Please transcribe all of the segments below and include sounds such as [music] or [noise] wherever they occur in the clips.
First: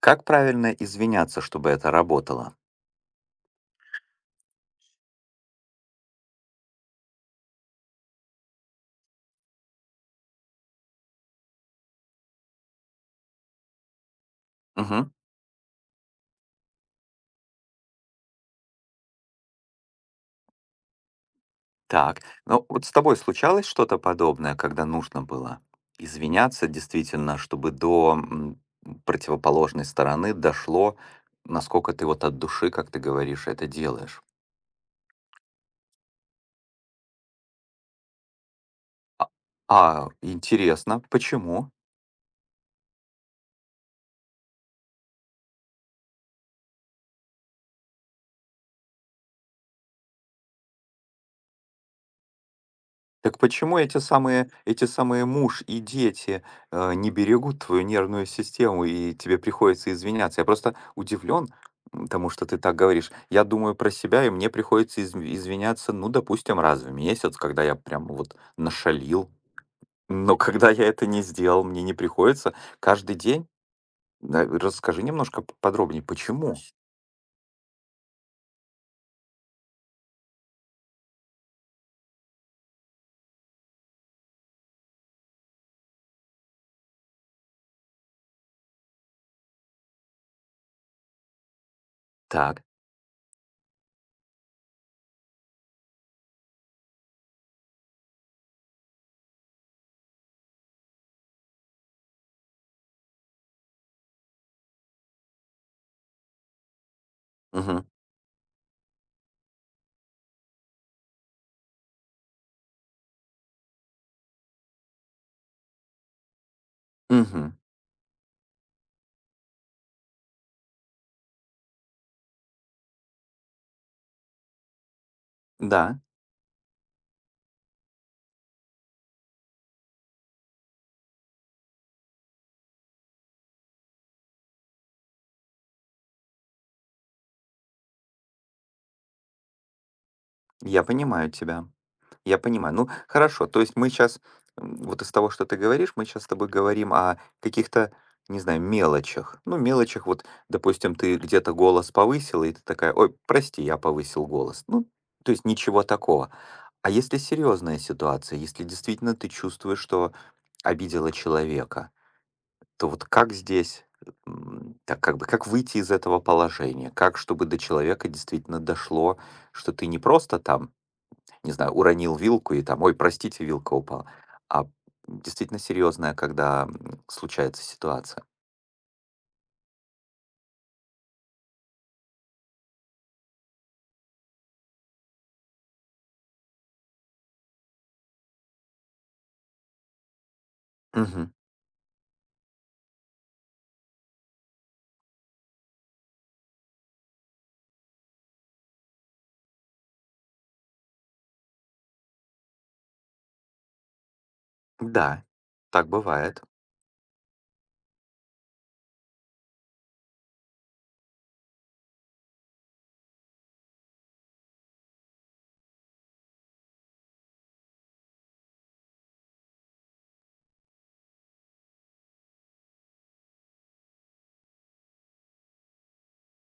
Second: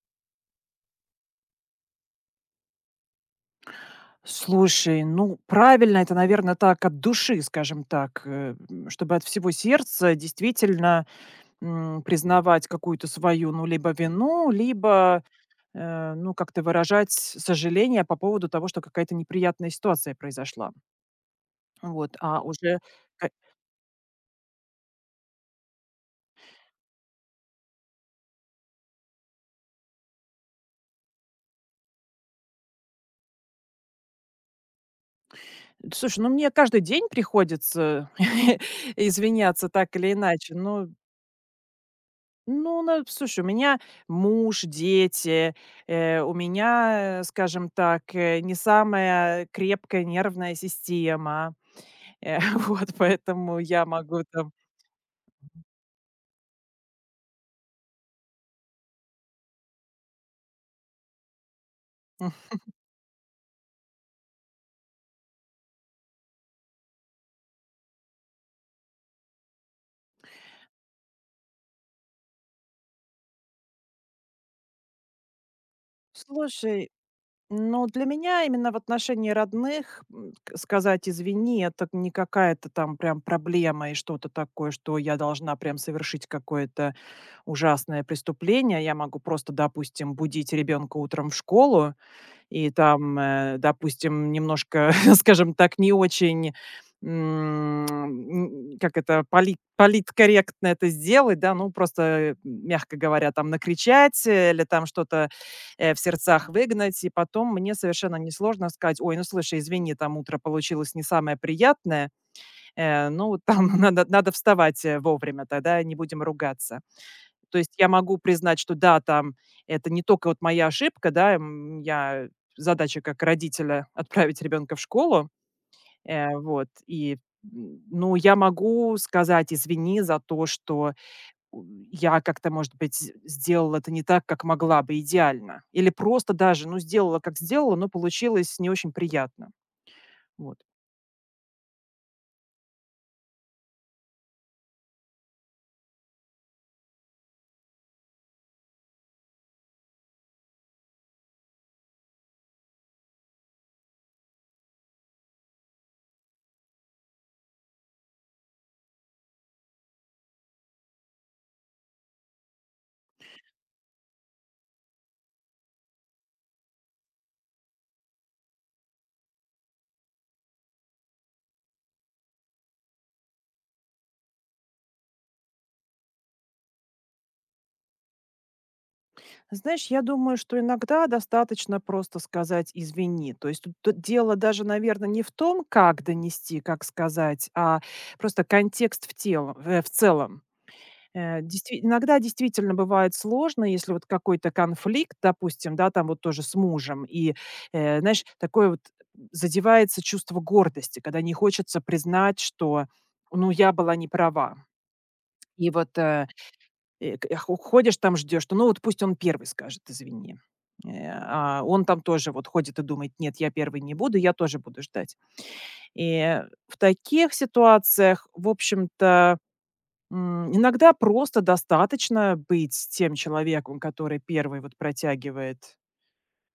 Как правильно извиняться, чтобы это работало? Слушай, ну, правильно, это, наверное, так от души, скажем так, чтобы от всего сердца действительно, признавать какую-то свою, ну, либо вину, Мгм. либо, ну, как-то выражать сожаление по поводу того, что какая-то неприятная ситуация произошла. Вот, Так, а ну уже вот с тобой ка случалось что-то подобное, когда нужно было извиняться действительно, чтобы до противоположной стороны дошло, насколько ты вот от души, как ты говоришь, это делаешь? Слушай, ну, мне каждый день приходится [laughs] А, извиняться так или иначе, но. интересно, почему? Ну, на слушай, у меня муж, дети, у меня, скажем так, не самая крепкая нервная система. Э, [laughs] вот, Так поэтому почему я эти могу самые там. эти самые муж и дети, не берегут твою нервную систему, и тебе приходится извиняться? Я просто удивлен тому, М. что ты так говоришь. Я думаю про себя, и мне приходится извиняться, ну, допустим, раз в месяц, когда я прям вот нашалил. Но когда я это не сделал, мне не приходится каждый день. Да, расскажи немножко подробнее, почему? Слушай, ну, для меня именно в отношении родных, м, к сказать "извини" — это не какая-то там прям проблема и что-то такое, что я должна прям совершить какое-то ужасное преступление. Я могу просто, допустим, будить ребенка утром в школу. Так. И там, допустим, немножко, [laughs] скажем так, не очень, м, н как это, политкорректно это сделать, да, ну, просто, мягко говоря, там накричать, или там что-то, в сердцах выгнать. И потом мне Мгм. совершенно несложно сказать: "Ой, ну, слушай, извини, там утро получилось не самое приятное, ну, там [laughs] надо вставать, вовремя, тогда не будем ругаться". Мгм. То есть я могу признать, что да, там это не только вот моя ошибка, да, м, я задача как родителя [laughs] отправить ребенка в школу, Да, вот, и, ну, я могу сказать: "Извини за то, что у я как-то, может быть, з сделала это не так, как могла бы идеально". Или просто даже, ну, сделала, как сделала, но получилось не очень приятно. Вот. я понимаю тебя. Я понимаю. Ну, хорошо. То есть мы сейчас, вот из того, что ты говоришь, мы сейчас с тобой говорим о каких-то, не знаю, мелочах. Ну, мелочах, вот, допустим, ты где-то голос повысила, и ты такая: «Ой, прости, я повысил голос». Ну, то есть ничего такого. А если серьезная ситуация, если действительно ты чувствуешь, что обидела человека, то вот как здесь, так как бы, как выйти из этого положения? Как, чтобы до человека действительно дошло, что ты не просто там, не знаю, уронил вилку и там: «Ой, простите, вилка упала». А действительно серьезная, когда, случается ситуация. Знаешь, я думаю, что иногда достаточно просто сказать "извини". То есть тут д дело даже, наверное, не в том, как донести, как сказать, а просто контекст в тело в целом. Мгм. Э, действи Иногда действительно бывает сложно, если вот какой-то конфликт, допустим, да, там вот тоже с мужем, и, знаешь, такое вот задевается чувство гордости, когда не хочется признать, что, ну, я была не права. Да, И так вот, э, бывает. Э, к хо ходишь там, ждешь, что ну вот пусть он первый скажет извини. А он там тоже вот ходит и думает: "Нет, я первый не буду, я тоже буду ждать". И в таких ситуациях, в общем-то, иногда просто достаточно быть тем человеком, который первый вот протягивает,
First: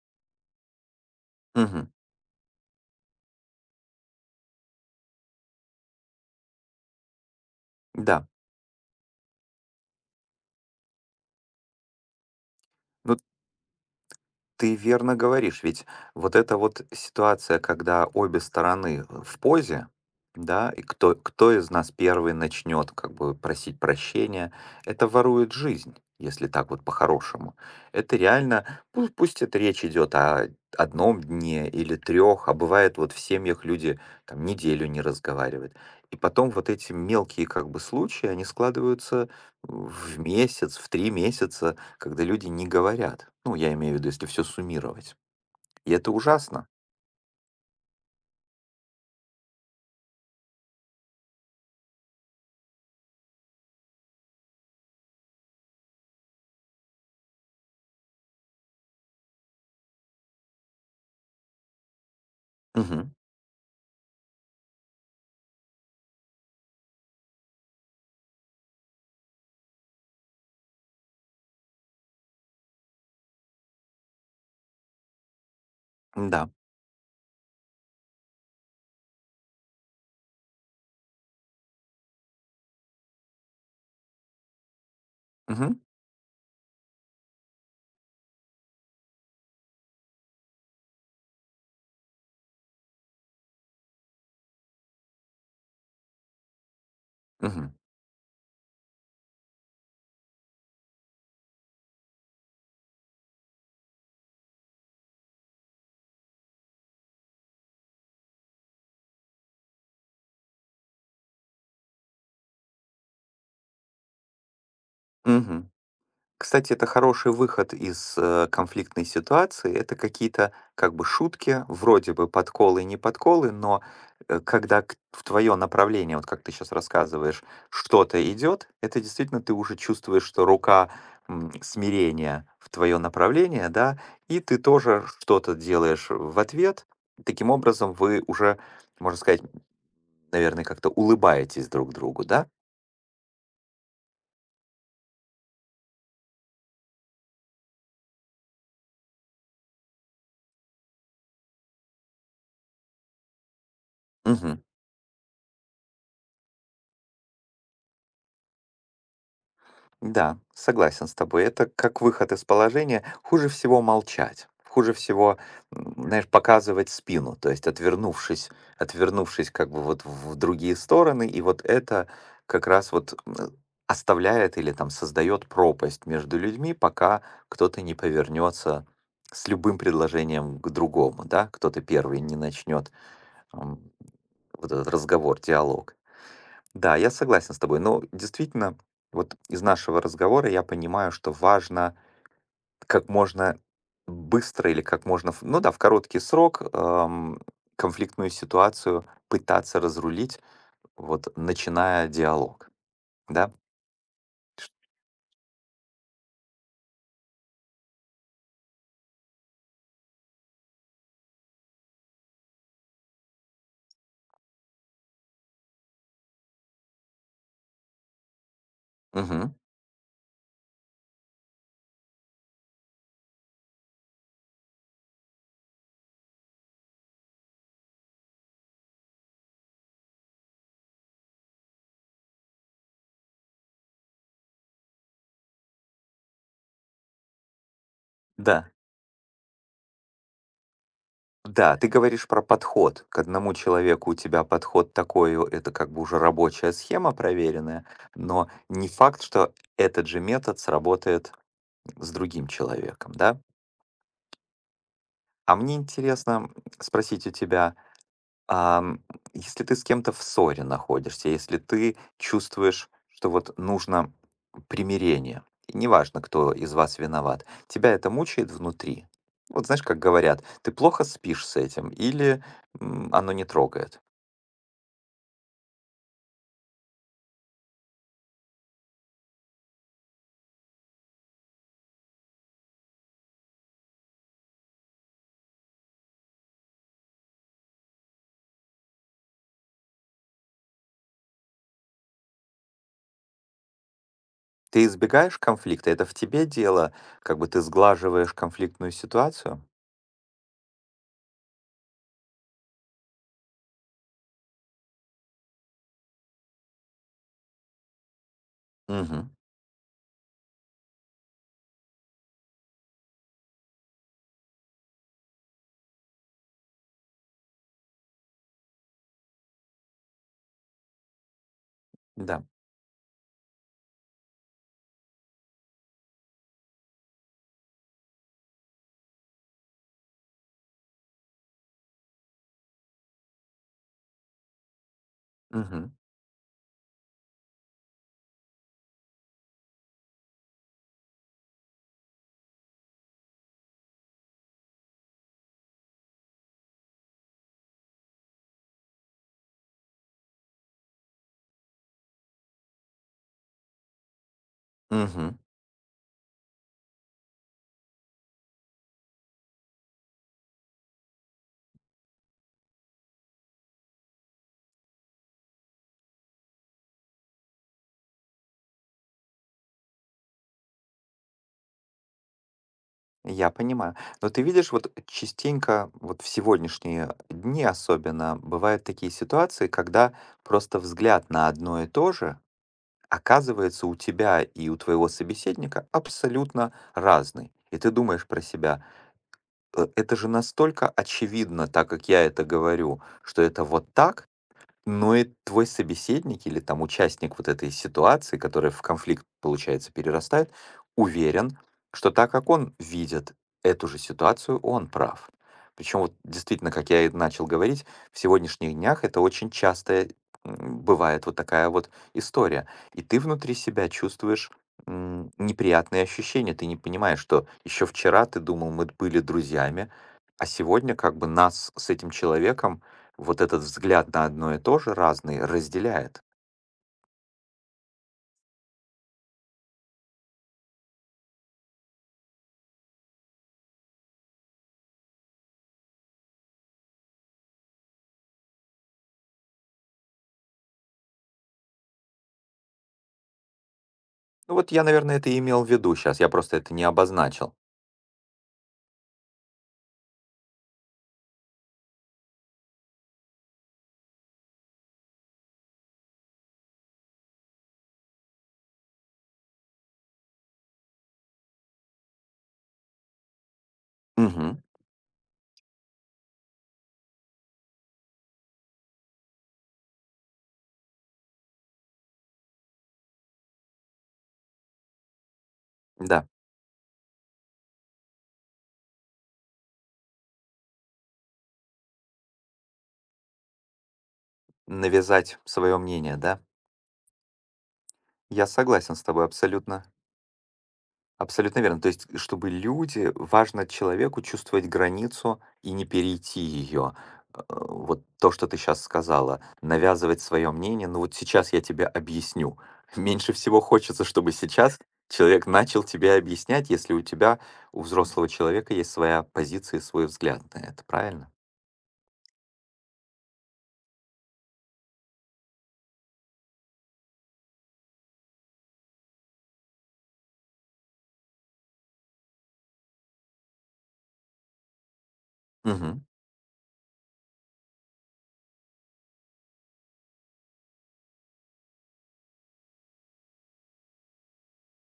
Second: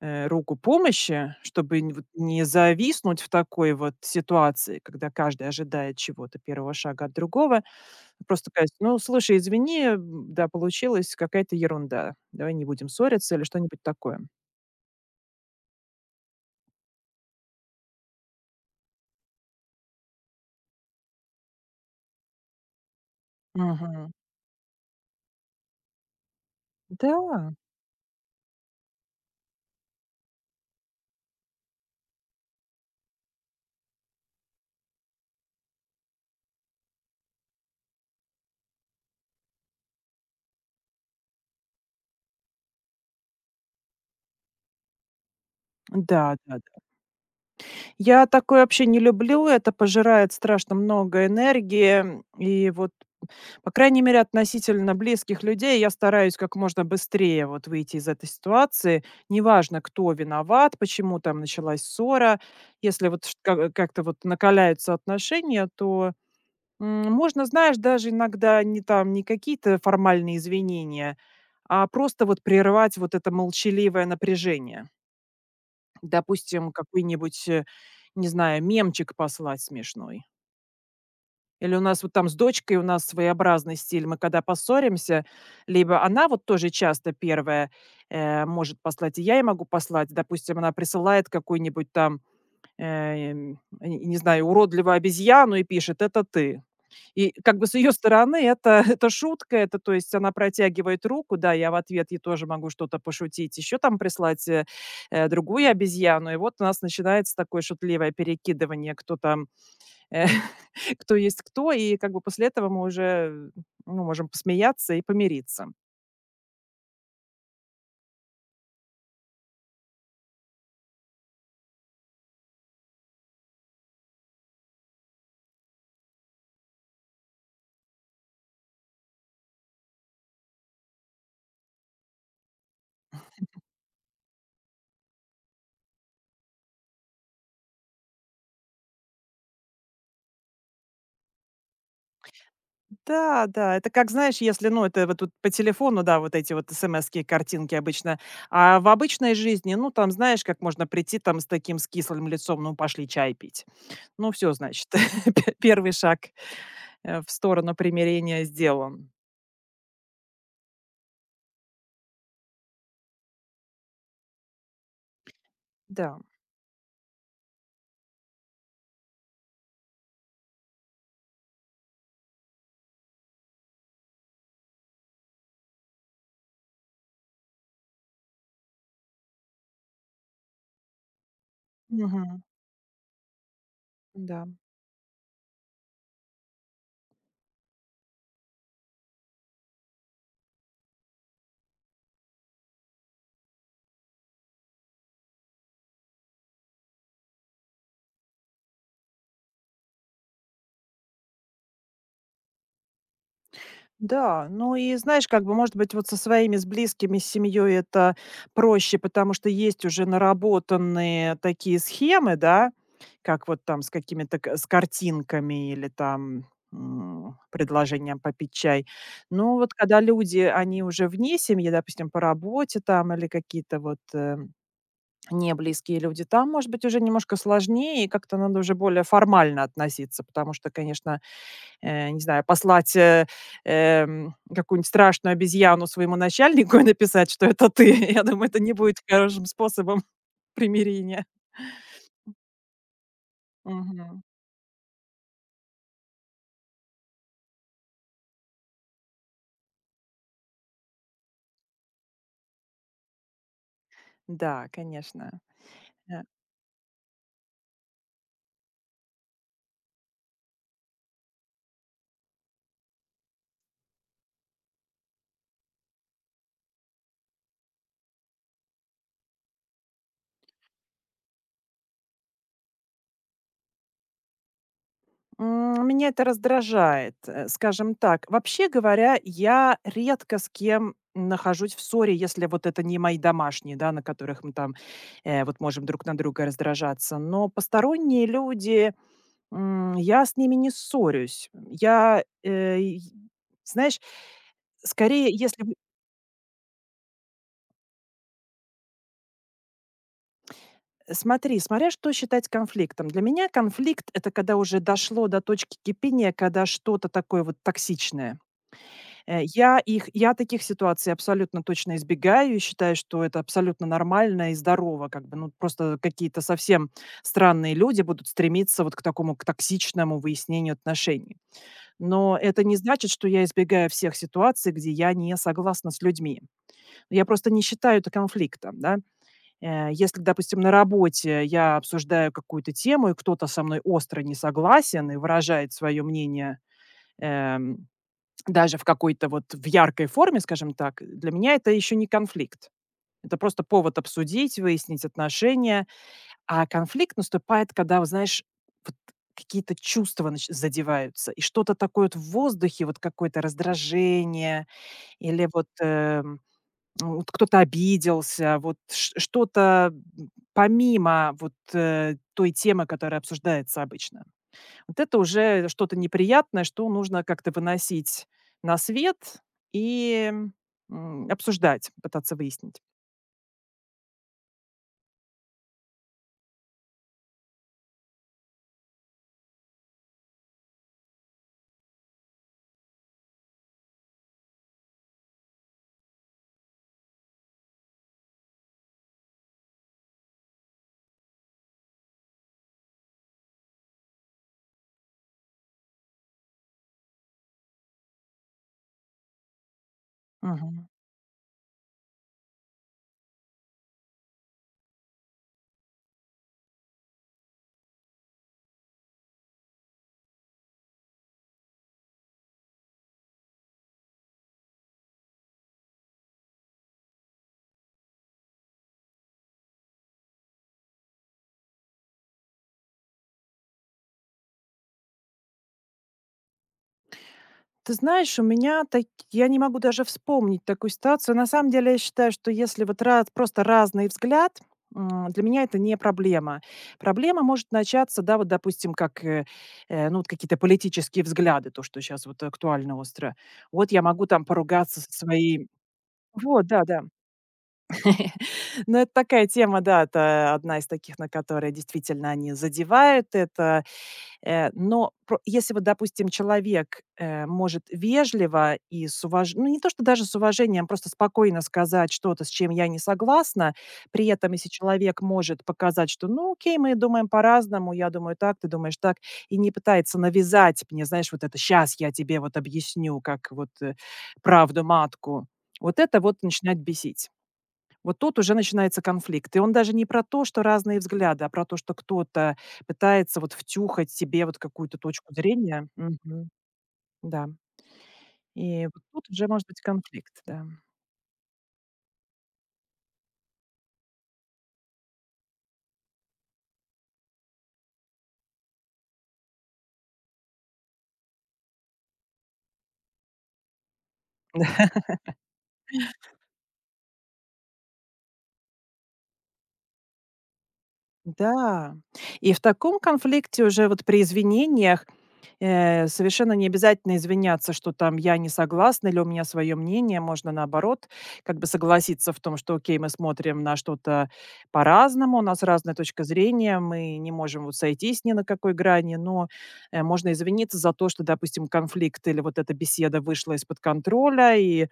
руку помощи, чтобы Мгм. нь вот не зависнуть в такой вот ситуации, когда каждый ожидает чего-то, первого шага от другого. Да. Просто сказать: "Ну, слушай, извини, да, получилась какая-то ерунда. Давай не будем Ну, ссориться", или что-нибудь такое. ты верно говоришь, ведь вот эта вот ситуация, когда обе стороны в позе, да, и кто, кто из нас первый начнет как бы просить Мгм. прощения, это ворует жизнь, если так вот Да, по-хорошему. Это реально, пусть это речь идет о одном дне или трех, а бывает вот в семьях люди там неделю не разговаривают. И потом вот эти мелкие как бы случаи, они складываются в месяц, в три месяца, когда люди не говорят. Ну, я имею в виду, если все суммировать. И это ужасно. да-да-да. Я такое вообще не люблю. Это пожирает страшно много энергии. И вот, по крайней мере, относительно близких людей я стараюсь как можно быстрее вот выйти из этой ситуации. Неважно, кто виноват, почему там началась ссора. Если Мгм. вот шт ка как-то вот накаляются отношения, то можно, знаешь, даже иногда не там, не какие-то формальные извинения, а просто вот прервать вот это молчаливое напряжение. Да. Допустим, какой-нибудь, не знаю, мемчик послать смешной. Или у нас вот там с дочкой у нас своеобразный стиль. Мы когда поссоримся, Мгм. либо она вот тоже часто первая может послать, и я ей могу послать. Допустим, она присылает какую-нибудь там, э, не знаю, уродливую обезьяну и пишет: "Это ты". И как бы с Мгм. ее стороны это [laughs] это шутка, это, то есть, она протягивает руку, да, я в ответ ей тоже могу что-то пошутить, еще там прислать, другую обезьяну. И вот у нас начинается такое шутливое перекидывание, кто там, э, [laughs] кто есть кто. И как бы после этого мы уже, ну, можем посмеяться и помириться. Мгм. Кстати, это хороший выход из конфликтной ситуации. Это какие-то как бы шутки, вроде бы подколы и не подколы, но когда в твое направление, вот как ты сейчас рассказываешь, что-то идет, это действительно ты уже чувствуешь, что рука смирения в твое направление, да, и ты тоже что-то делаешь в ответ. Таким образом, вы уже, можно сказать, наверное, как-то улыбаетесь друг другу, да? Да, да, это как, знаешь, если, ну, это вот тут по телефону, да, вот эти вот смски, картинки обычно, а в обычной жизни, ну, там, знаешь, как можно прийти там с таким, с кислым лицом, ну, пошли чай пить. Ну, все, Мгм. значит, [laughs] пе первый шаг, в сторону примирения сделан. Да, согласен с тобой. Это как выход из положения. Хуже всего молчать. Хуже всего, Да. знаешь, показывать спину, то есть отвернувшись, отвернувшись как бы вот в другие стороны, и вот это как раз вот оставляет или там создает пропасть между людьми, пока кто-то не повернется с любым предложением к другому, да, кто-то первый не Мгм. начнет ам, Да. вот этот разговор, диалог. Да, я согласен с тобой. Но действительно, вот из нашего разговора я понимаю, что важно как можно быстро или как можно, ну да, в короткий срок конфликтную ситуацию пытаться разрулить, вот начиная диалог, да? Да, ну и знаешь, как бы, может быть, вот со своими, с близкими, с семьей это проще, потому что есть уже наработанные такие схемы, да, как вот там с какими-то с картинками или там предложением попить чай. Но Мгм. вот когда люди, они уже вне семьи, допустим, по работе там или какие-то вот не близкие люди, там, может быть, уже немножко сложнее, и как-то надо уже более формально относиться, потому что, конечно, не знаю, послать, какую-нибудь страшную обезьяну своему начальнику и написать, что это ты. [laughs] Я думаю, это Да. не будет хорошим способом [laughs] примирения. Да, ты говоришь про подход. К одному человеку у Мгм. тебя подход такой, о, это как бы уже рабочая схема проверенная, но не факт, что этот же метод сработает с другим человеком, да? Да, конечно. А мне Э, интересно спросить у тебя, ам, если ты с кем-то в ссоре находишься, если ты чувствуешь, что вот нужно примирение, и неважно, кто из вас виноват, тебя это мучает внутри? Вот знаешь, как говорят, ты плохо спишь с этим или оно не трогает? Меня это раздражает, скажем так. Вообще говоря, я редко с кем нахожусь в ссоре, если вот это не мои домашние, да, на которых мы там, вот можем друг на друга раздражаться. Но посторонние люди. Я с ними не ссорюсь. Я, и знаешь, Ты скорее, избегаешь если бы. конфликта, это в тебе дело, как бы ты сглаживаешь конфликтную ситуацию? Смотри, смотря что считать конфликтом. Для меня конфликт — это когда уже дошло до точки кипения, когда что-то такое вот токсичное. Угу, Я таких ситуаций абсолютно точно избегаю и считаю, что это абсолютно нормально и здорово. Как бы, ну, просто какие-то совсем странные люди будут стремиться вот к такому, к токсичному выяснению отношений. Но да, это не значит, что я избегаю всех ситуаций, где я не согласна с людьми. Я просто не считаю это конфликтом, да. Если, допустим, на работе я обсуждаю какую-то тему, и кто-то со мной остро не согласен и выражает свое мнение, эм, даже в какой-то вот в яркой форме, скажем так, для меня это еще не конфликт. Это просто повод обсудить, выяснить отношения, а конфликт наступает, когда, вот знаешь, вот какие-то чувства нач задеваются, и что-то такое вот в воздухе, вот какое-то раздражение угу, или вот, ну, вот кто-то обиделся, вот ш что-то, помимо вот, той темы, которая обсуждается обычно. Вот это уже что-то неприятное, что нужно как-то выносить на свет и, обсуждать, пытаться выяснить. я понимаю. Но ты видишь, вот частенько, вот в сегодняшние дни особенно, бывают такие ситуации, когда просто взгляд на одно и то же оказывается у тебя и у твоего собеседника абсолютно разный. И ты думаешь про себя: Это же настолько очевидно, так как я это говорю, что это вот так, но и твой собеседник или там участник вот этой ситуации, которая в конфликт, получается, перерастает, уверен, что так, как он видит эту же ситуацию, он прав». Причем вот действительно, как я и начал говорить, в сегодняшних днях это очень часто бывает вот такая вот история. И ты внутри себя чувствуешь неприятные ощущения. Ты не понимаешь, что еще вчера ты думал, мы были друзьями, а сегодня как бы нас с этим человеком вот этот взгляд на одно и то же разный разделяет. Ты знаешь, у меня так я не могу даже вспомнить такую ситуацию. На самом деле, я считаю, что если вот раз просто разный взгляд, для меня это не проблема. Проблема может начаться, да, вот, допустим, как, ну, вот какие-то политические взгляды, то, что сейчас вот актуально остро. Вот я могу там Ну вот я, поругаться со наверное, это и имел своим. в виду сейчас, я просто Вот, это не да-да. обозначил. [laughs] Но это такая тема, да, это одна из таких, на которые действительно они задевают. Это. Э, но про Если вот, допустим, человек, может вежливо и с уваж ну, не то, что даже с уважением, просто спокойно сказать что-то, с чем я не согласна. При этом, Мгм. если человек может показать, что: "Ну, окей, мы думаем по-разному, я думаю так, ты думаешь так". И не пытается навязать мне, знаешь, вот это: сейчас я тебе вот объясню, как вот, правду матку". Вот это Да, вот начинает бесить. Вот тут уже начинается конфликт. И он даже не про то, что разные взгляды, а про то, что кто-то пытается вот втюхать себе вот какую-то точку навязать свое зрения. мнение, да? Мгм. Да. Я И согласен вот с тобой тут уже может быть абсолютно. конфликт, да. Абсолютно верно. То есть, чтобы люди важно человеку чувствовать границу и не перейти ее. Вот то, что ты сейчас сказала, навязывать свое мнение, ну вот сейчас я тебе объясню. [laughs] Меньше всего хочется, чтобы сейчас человек начал тебе объяснять, если у тебя, у взрослого человека, есть своя позиция и свой взгляд на это, правильно? Да. И в таком конфликте уже вот при извинениях, совершенно не обязательно извиняться, что там я не согласна или у меня свое мнение. Можно наоборот как бы согласиться в том, что окей, мы смотрим на что-то по-разному, у нас разная Мгм. точка зрения, мы не можем вот сойтись ни на какой грани, но можно извиниться за то, что, допустим, конфликт или вот эта беседа вышла из-под контроля и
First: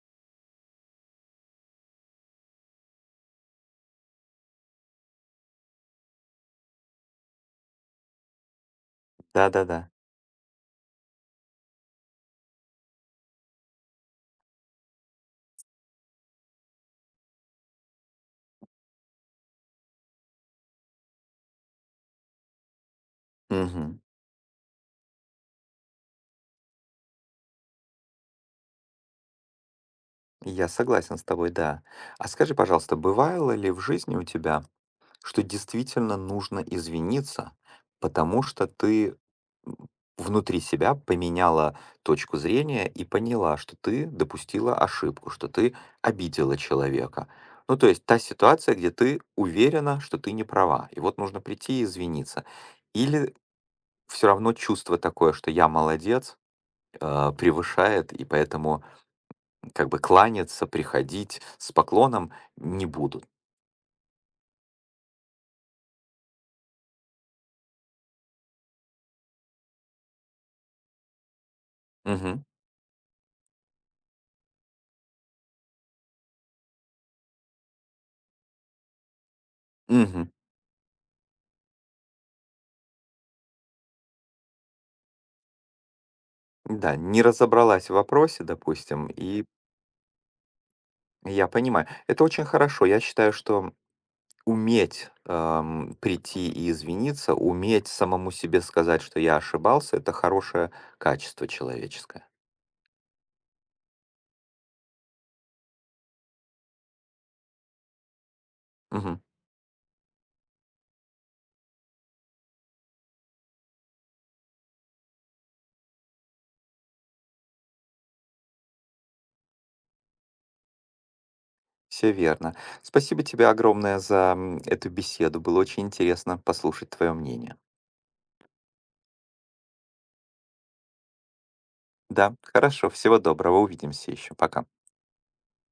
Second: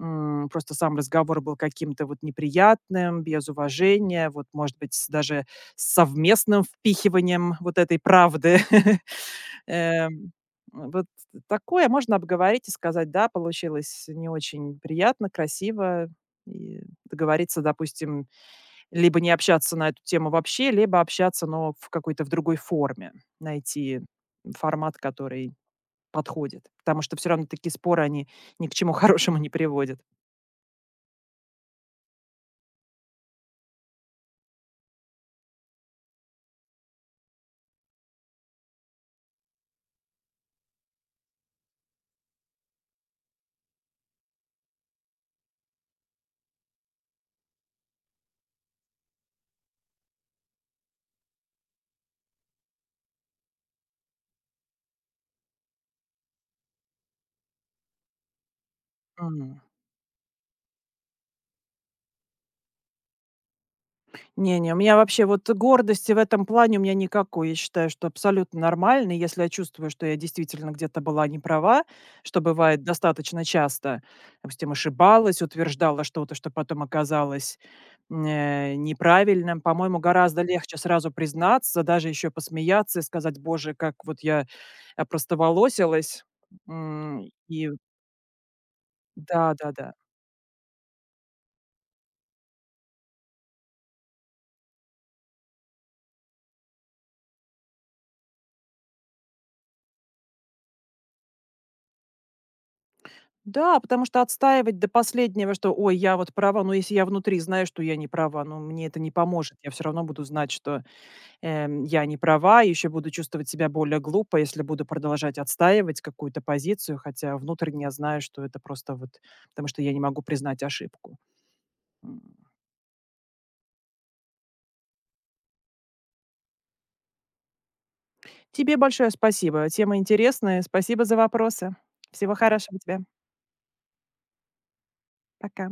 просто сам разговор был каким-то вот неприятным, без уважения, вот, может быть, даже с совместным впихиванием вот этой правды. [laughs] Да-да-да. Эм, вот такое можно обговорить и сказать: "Да, получилось не очень приятно, красиво". И договориться, допустим, либо не общаться на эту тему вообще, либо общаться, но в какой-то в другой форме. Мгм. Найти формат, который подходит, потому что все равно такие споры, они ни к чему [laughs] хорошему не приводят. Я согласен с тобой, да. А скажи, пожалуйста, бывало ли в жизни у тебя, что действительно нужно извиниться, потому что ты м, внутри себя поменяла точку зрения и поняла, что ты допустила ошибку, что ты обидела человека. Ну, то есть та ситуация, где ты уверена, что ты не права, и вот нужно прийти и извиниться. Или все равно чувство такое, что я молодец, превышает, и поэтому М. как бы кланяться, приходить с поклоном не будут. Не-не, у меня вообще вот гордости в этом плане у меня никакой. Я считаю, что абсолютно нормально, и если я чувствую, что я действительно где-то была не права, что Мгм. бывает достаточно часто. Допустим, ошибалась, утверждала что-то, что потом оказалось неправильным. По-моему, Мгм. гораздо легче сразу признаться, даже еще посмеяться и сказать, боже, как вот я опростоволосилась. Да, не И разобралась в вопросе, допустим, и да, да, да. я понимаю. Это очень хорошо. Я считаю, что уметь прийти и извиниться, уметь самому себе сказать, что я ошибался, это хорошее качество человеческое. Да, потому что отстаивать до последнего, что: "Ой, я вот права". Но если я внутри знаю, что я не права, ну, мне это не поможет. Я все равно буду знать, что, я не права, еще буду чувствовать себя более глупо, если буду продолжать отстаивать какую-то позицию, хотя внутренне я знаю, что это просто вот потому что я не могу признать ошибку. Все М. верно. Спасибо тебе огромное за эту беседу. Было очень интересно послушать твое мнение. Тебе большое спасибо. Тема интересная. Спасибо за вопросы. Всего Да, хорошего хорошо. тебе. Всего доброго. Увидимся еще. Пока. Пока.